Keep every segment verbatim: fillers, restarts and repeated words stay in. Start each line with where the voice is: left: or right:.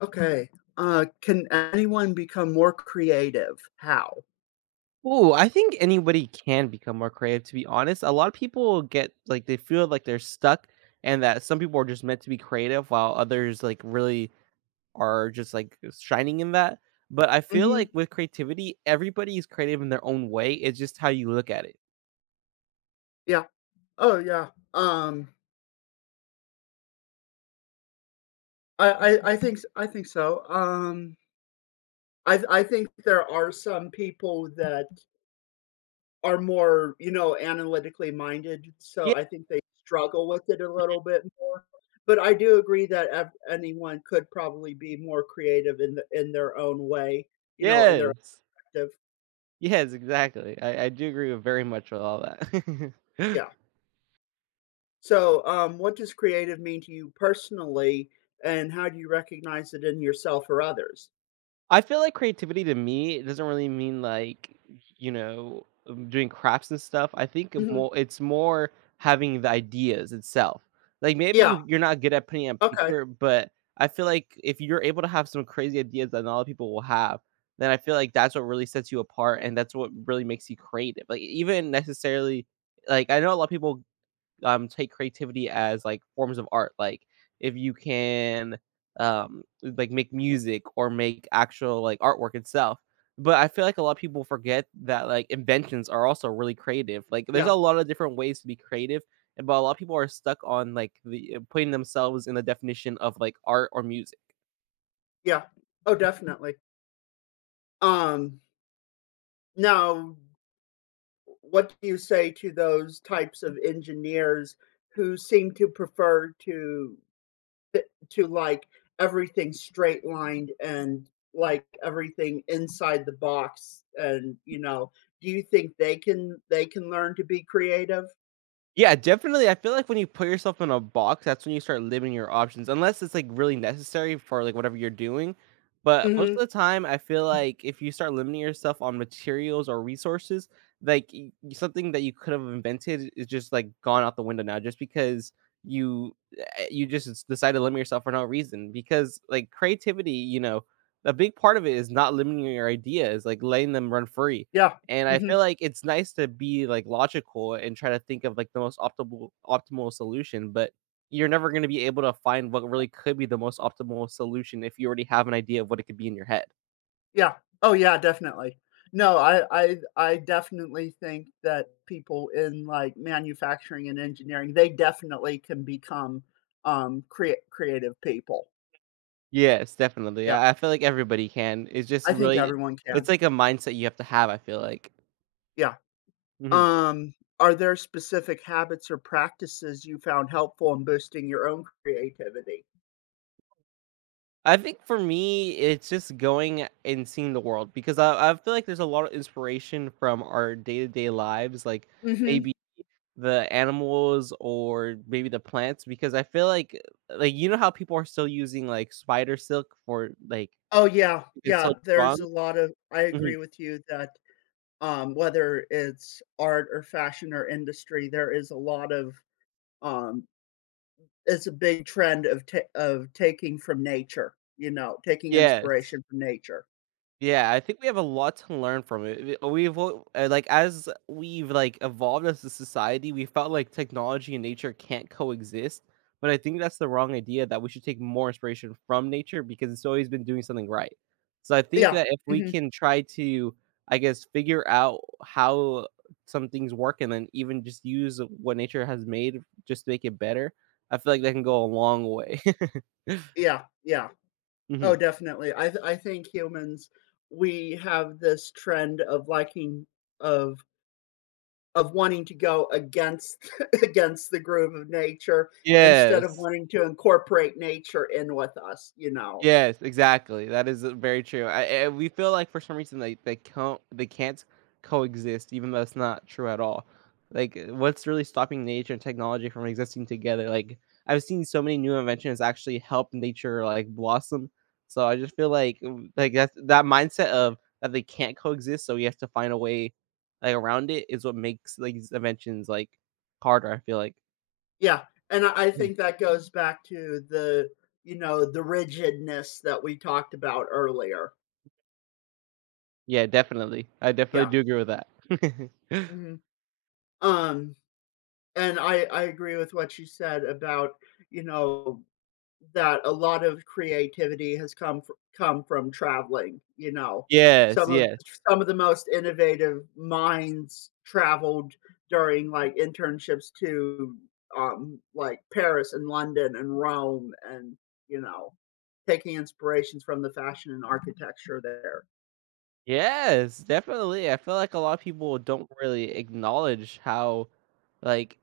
left: Okay, uh, can anyone become more creative? How?
right: Oh, I think anybody can become more creative, to be honest. A lot of people get like they feel like they're stuck and that some people are just meant to be creative while others like really are just like shining in that. But I feel
left: Mhm,
right: like with creativity, everybody is creative in their own way. It's just how you look at it.
left: yeah. Oh, yeah, um, I I I think s I think so, um, I I think there are some people that are more, you know, analytically minded,
right: Yeah.
left: so I think they struggle with it a little bit more, but I do agree that ev anyone could probably be more creative in the in their own way, you know, in their
right: Yes.
left: active
right: Yes, exactly. I, I do agree with very much with all that.
left: yeah. So, um, what does creative mean to you personally, and how do you recognize it in yourself or others?
right: I feel like creativity to me, it doesn't really mean like, you know, um, doing crafts and stuff. I think of
left: Mhm.
right: more it's more having the ideas itself. Like maybe
left: Yeah.
right: you, you're not good at putting it on
left: Okay.
right: paper, but I feel like if you're able to have some crazy ideas that not a lot of people will have, then I feel like that's what really sets you apart and that's what really makes you creative. Like even necessarily like I know a lot of people um, take creativity as like forms of art. Like if you can um like make music or make actual like artwork itself. But I feel like a lot of people forget that like inventions are also really creative. Like there's a
left: Yeah.
right: lot of different ways to be creative, and but a lot of people are stuck on like the putting themselves in the definition of like art or music.
left: Yeah. Oh, definitely. Um, now, what do you say to those types of engineers who seem to prefer to th- to like everything straight lined and like everything inside the box? And you know, do you think they can they can learn to be creative?
right: Yeah, definitely. I feel like when you put yourself in a box, that's when you start limiting your options, unless it's like really necessary for like whatever you're doing. But most of the time, I feel like if you start limiting yourself on materials or resources, like y- y- something that you could have invented is just like gone out the window now, just because you eh, you just s- decide to limit yourself for no reason. Because like creativity, you know, a big part of it is not limiting your ideas, like letting them run free
left: Yeah,
right: and I feel
left: mhm.
right: like it's nice to be, like, logical and try to think of, like, the most optimal optimal solution, but you're never gonna be able to find what really could be the most optimal solution if you already have an idea of what it could be in your head.
left: Yeah. Oh, yeah, definitely. No, I I I definitely think that people in, like, manufacturing and engineering, they definitely can become, um, crea creative people.
right: Yes, definitely.
left: Yeah,
right: I I feel like everybody can. It's just
left: I think
right: really
left: everyone
right: it's
left: can.
right: like a mindset you have to have, I feel like.
left: Yeah.
right: Mhm.
left: Um, are there specific habits or practices you found helpful in boosting your own creativity?
right: I think for me, it's just going and seeing the world because I I feel like there's a lot of inspiration from our day-to-day lives, like,
left: Mhm.
right: maybe the animals or maybe the plants because I feel like uh, like, you know how people are still using, like, spider silk for, like,
left: Oh, yeah,
right: it's so
left: yeah, there's
right: strong?
left: a lot of I
right: Mhm.
left: agree with you that. Um, whether it's art or fashion or industry, there is a lot of, um it's a big trend of ta of taking from nature, you know, taking
right: Yes.
left: inspiration from nature.
right: Yeah, I think we have a lot to learn from it. We- uh, We've al- uh, like as we've like evolved as a society, we felt like technology and nature can't coexist. But I think that's the wrong idea that we should take more inspiration from nature because it's always been doing something right. So I think
left: Yeah.
right: that if we
left: Mhm.
right: can try to, I guess, figure out how some things work and then even just use what nature has made just to make it better, I feel like that can go a long way.
left: Yeah, yeah.
right: Hmm.
left: Oh, definitely. I th I think humans, we have this trend of liking of of wanting to go against against the groove of nature instead of
right: Yes.
left: wanting to incorporate nature in with us, you know?
right: Yes, exactly. That is uh, very true. I and we feel like for some reason they they can't they can't coexist, even though it's not true at all. Like, uh, what's really stopping nature and technology from existing together? Like, I've seen so many new inventions actually help nature like blossom. So I just feel like w- like that that mindset of that they can't coexist, so we have to find a way like around it is what makes like these inventions like harder. I feel like.
left: Yeah, and I I
right: Mhm.
left: think that goes back to the, you know, the rigidness that we talked about earlier.
right: Yeah, definitely. I definitely
left: Yeah.
right: do agree with that.
left: Mhm. Um, and I I agree with what you said about, you know, that a lot of creativity has come fr come from traveling, you know?
right: Yes,
left: Some of
right: yes.
left: some of the most innovative minds traveled during, like, internships to, um, like, Paris and London and Rome and, you know, taking inspirations from the fashion and architecture there.
right: Yes, definitely. I feel like a lot of people don't really acknowledge how, like,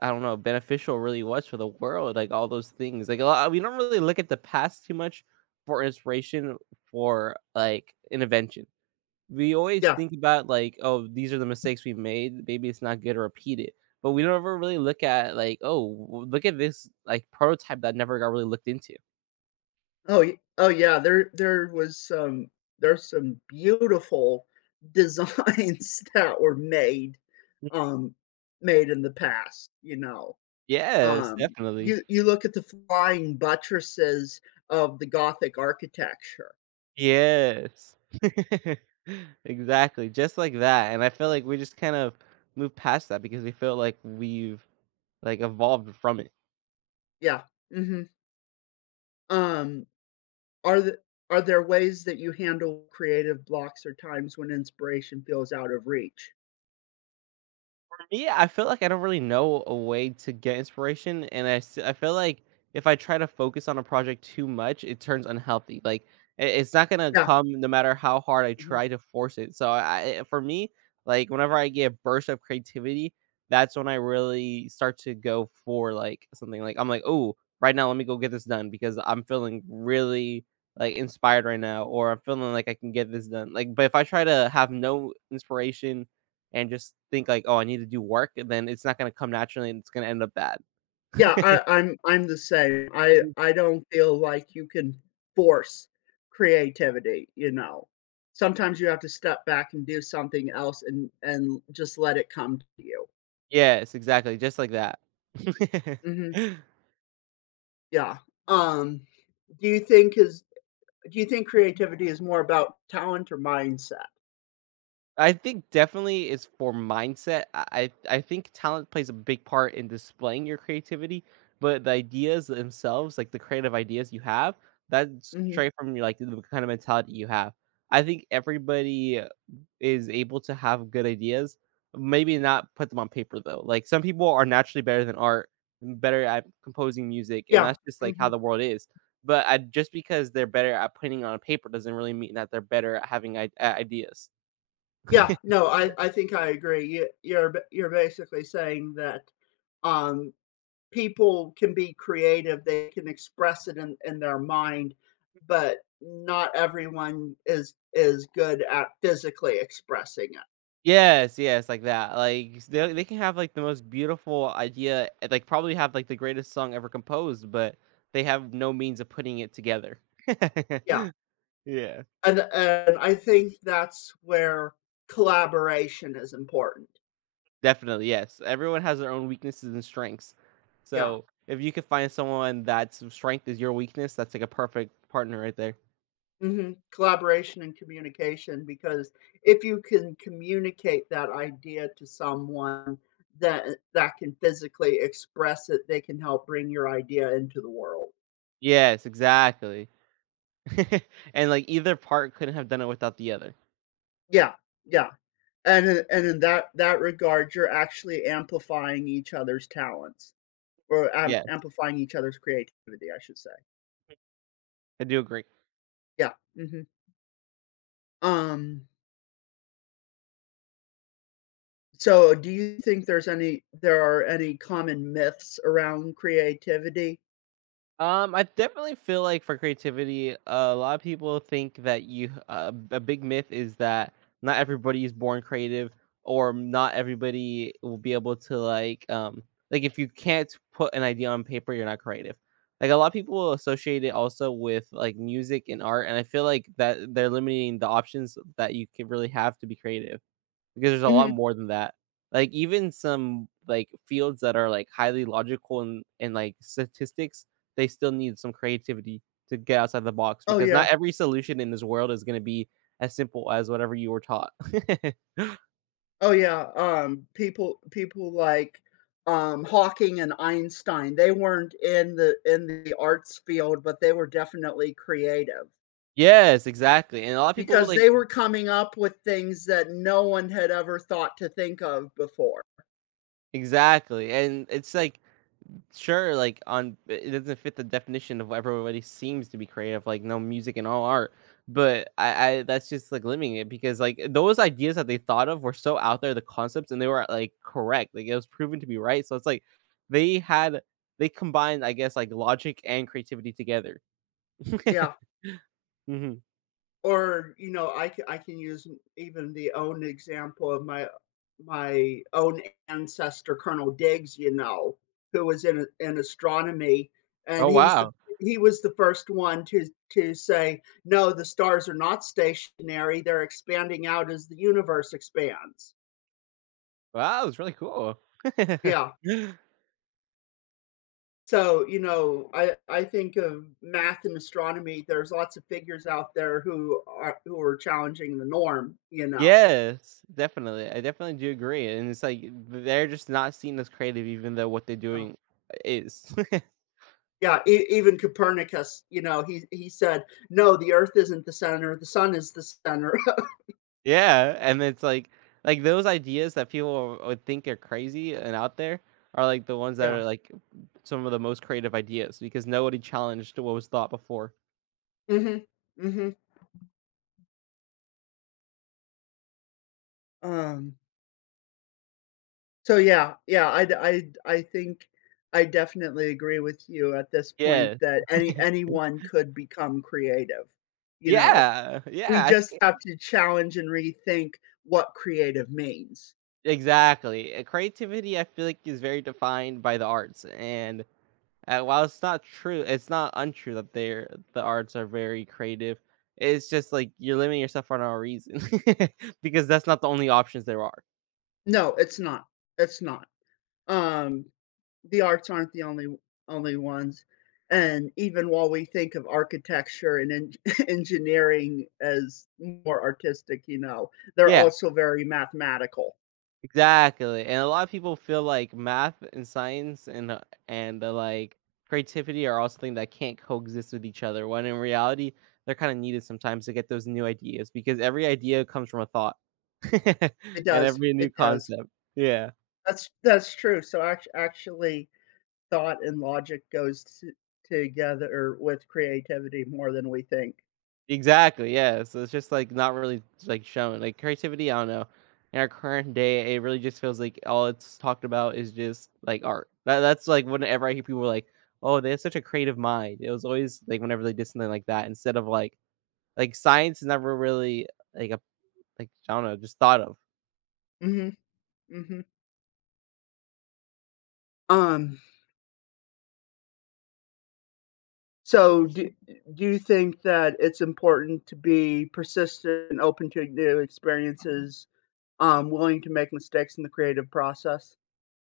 right: I don't know, beneficial really was for the world. Like all those things. Like a lot, we don't really look at the past too much for inspiration for like invention. We always
left: Yeah.
right: think about like, oh, these are the mistakes we made. Maybe it's not good to repeat it. But we don't ever really look at like, oh, w- look at this like prototype that never got really looked into.
left: Oh, y oh, yeah, there there was some there's some beautiful designs that were made, um, made in the past, you know?
right: Yes,
left: Um,
right: definitely.
left: you you look at the flying buttresses of the Gothic architecture.
right: Yes. Exactly, just like that, and I feel like we just kind of moved past that because we feel like we've, like, evolved from it.
left: Yeah, mhm. Um, are the are there ways that you handle creative blocks or times when inspiration feels out of reach?
right: Me, I feel like I don't really know a way to get inspiration, and I s- I feel like if I try to focus on a project too much, it turns unhealthy. Like i- it's not gonna
left: Yeah,
right: come no matter how hard I
left: mhm.
right: try to force it. So I I- for me, like whenever I get bursts of creativity, that's when I really start to go for like something. Like I'm like, oh, right now, let me go get this done because I'm feeling really like inspired right now, or I'm feeling like I can get this done. Like, but if I try to have no inspiration and just think like, "Oh, I need to do work," and then it's not gonna come naturally and it's gonna end up bad.
left: Yeah, I I'm I'm the same. I I don't feel like you can force creativity, you know? Sometimes you have to step back and do something else and and just let it come to you.
right: Yes, exactly, just like that.
left: Mhm, yeah. Um, do you think is do you think creativity is more about talent or mindset?
right: I think definitely is for mindset. I I I think talent plays a big part in displaying your creativity, but the ideas themselves, like the creative ideas you have, that's
left: Mhm.
right: straight from your like the kind of mentality you have. I think everybody uh, is able to have good ideas, maybe not put them on paper though. Like some people are naturally better than art, and better at composing music, and
left: Yeah,
right: that's just like how
left: mhm.
right: the world is. But I, just because they're better at putting it on paper doesn't really mean that they're better at having I- at ideas.
left: Yeah, no, I I think I agree. You you're b you're basically saying that, um people can be creative, they can express it in in their mind, but not everyone is is good at physically expressing it.
right: Yes, yes, like that. Like they they can have like the most beautiful idea, and, like probably have like the greatest song ever composed, but they have no means of putting it together.
left: Yeah,
right: Yeah,
left: and and I think that's where collaboration is important.
right: definitely. Yes, everyone has their own weaknesses and strengths.
left: Yeah,
right: So if you could find someone that's strength is your weakness, that's like a perfect partner right there.
left: mhm, collaboration and communication, because if you can communicate that idea to someone that that can physically express it, they can help bring your idea into the world.
right: Yes, exactly. And like either part couldn't have done it without the other.
left: Yeah, yeah. and in, and in that that regard you're actually amplifying each other's talents or um,
right: Yeah,
left: amplifying each other's creativity I should say.
right: I do agree.
left: Yeah hmm um so do you think there's any there are any common myths around creativity?
right: Um, I definitely feel like for creativity, a lot of people think that you uh, a big myth is that not everybody is born creative, or not everybody will be able to like um like if you can't put an idea on paper, you're not creative. Like a lot of people will associate it also with like music and art, and I feel like that they're limiting the options that you can really have to be creative because there's a lot
left: hmm
right: more than that. Like even some like fields that are like highly logical and, and like statistics, they still need some creativity to get outside the box
left: oh
right: because not
left: yeah,
right: every solution in this world is going to be as simple as whatever you were taught.
left: oh yeah, um people people like, um Hawking and Einstein, they weren't in the in the arts field, but they were definitely creative
right: Yes, exactly. And a lot of people will
left: because
right: like
left: they were coming up with things that no one had ever thought to think of before.
right: exactly. And it's like sure, like on it doesn't fit the definition of what everybody seems to be creative, like no music and all art. But I, I that's just like limiting it because like those ideas that they thought of were so out there, the concepts, and they were like correct. Like it was proven to be right. So it's like they had they combined, I guess, like logic and creativity together.
left: Yeah.
right: Hmm.
left: Or, you know, I c- I can use even the own example of my my own ancestor, Colonel Diggs, you know, who was in in astronomy,
right: Oh
left: and he's the
right: wow.
left: he was the first one to to say, "No, the stars are not stationary. They're expanding out as the universe expands."
right: Wow, that was really cool.
left: Yeah. So, you know, I I think of math and astronomy, there's lots of figures out there who are who are challenging the norm, you know.
right: Yes, definitely. I definitely do agree, and it's like they're just not seen as creative, even though what they're
left: No.
right: doing is.
left: Yeah, e even Copernicus, you know, he he said, "No, the Earth isn't the center, the sun is the center."
right: Yeah, and it's like like those ideas that people would think are crazy and out there are like the ones that
left: Yeah.
right: are like some of the most creative ideas because nobody challenged what was thought before.
left: Mhm. Mhm. Um, so yeah, yeah, i d- i d- I think I definitely agree with you at this point
right: Yeah.
left: that any anyone could become creative, you know.
right: Yeah.
left: We
right: Yeah. I
left: just
right: think
left: have to challenge and rethink what creative means.
right: exactly. Uh, Creativity, I feel like, is very defined by the arts and Uh, while it's not true, it's not untrue that they're the arts are very creative. It's just like you're limiting yourself for no reason because that's not the only options there are.
left: No, it's not. It's not. Um, the arts aren't the only only ones. And even while we think of architecture and en engineering as more artistic, you know, they're
right: Yeah,
left: also very mathematical.
right: exactly. And a lot of people feel like math and science and uh, and uh, like creativity are also things that can't coexist with each other. When in reality, they're kind of needed sometimes to get those new ideas because every idea comes from a thought
left: It
right: and
left: does.
right: every new
left: It does.
right: concept. Yeah.
left: That's that's true. So act actually, thought and logic goes t together with creativity more than we think.
right: Exactly, yeah, so it's just, like, not really, like, shown, like, creativity, I don't know. In our current day, it really just feels like all it's talked about is just, like, art. That that's, like, whenever I hear people, like, "Oh, they have such a creative mind." It was always, like, whenever they did something like that instead of, like like, science is never really, like, a like, I don't know, just thought of.
left: Mhm, mhm. Um so, do do you think that it's important to be persistent and open to new experiences, um, willing to make mistakes in the creative process?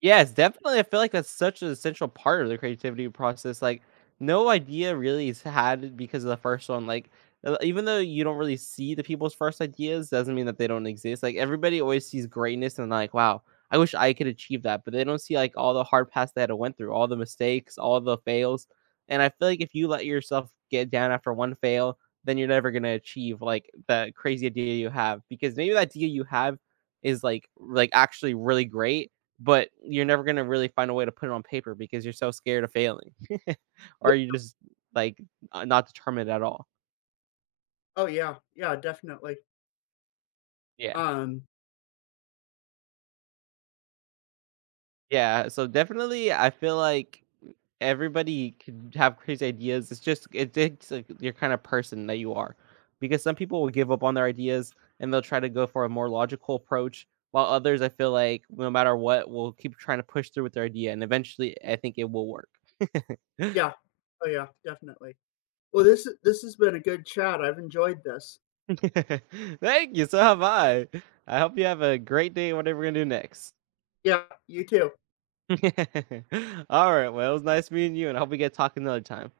right: Yes, definitely. I feel like that's such an essential part of the creativity process. Like, no idea really is had because of the first one. Like, uh, even though you don't really see the people's first ideas, doesn't mean that they don't exist. Like, everybody always sees greatness and like, wow, I wish I could achieve that, but they don't see like all the hard paths they had to went through, all the mistakes, all the fails. And I feel like if you let yourself get down after one fail, then you're never gonna achieve like the crazy idea you have because maybe that idea you have is like like actually really great but you're never going to really find a way to put it on paper because you're so scared of failing
left: Yeah.
right: or you're just like uh, not determined at all.
left: Oh, yeah. Yeah, definitely.
right: Yeah.
left: Um,
right: Yeah. So definitely, I feel like everybody can have crazy ideas. It's just, it takes like your kind of person that you are because some people will give up on their ideas and they'll try to go for a more logical approach. While others, I feel like no matter what, will keep trying to push through with their idea, and eventually, I think it will work.
left: yeah. Oh, yeah, definitely. Well, this this has been a good chat. I've enjoyed this.
right: Thank you. So have I. I hope you have a great day, whatever we're gonna do next.
left: Yeah, you too.
right: All right. Well, it was nice meeting you, and I hope we get talking another time.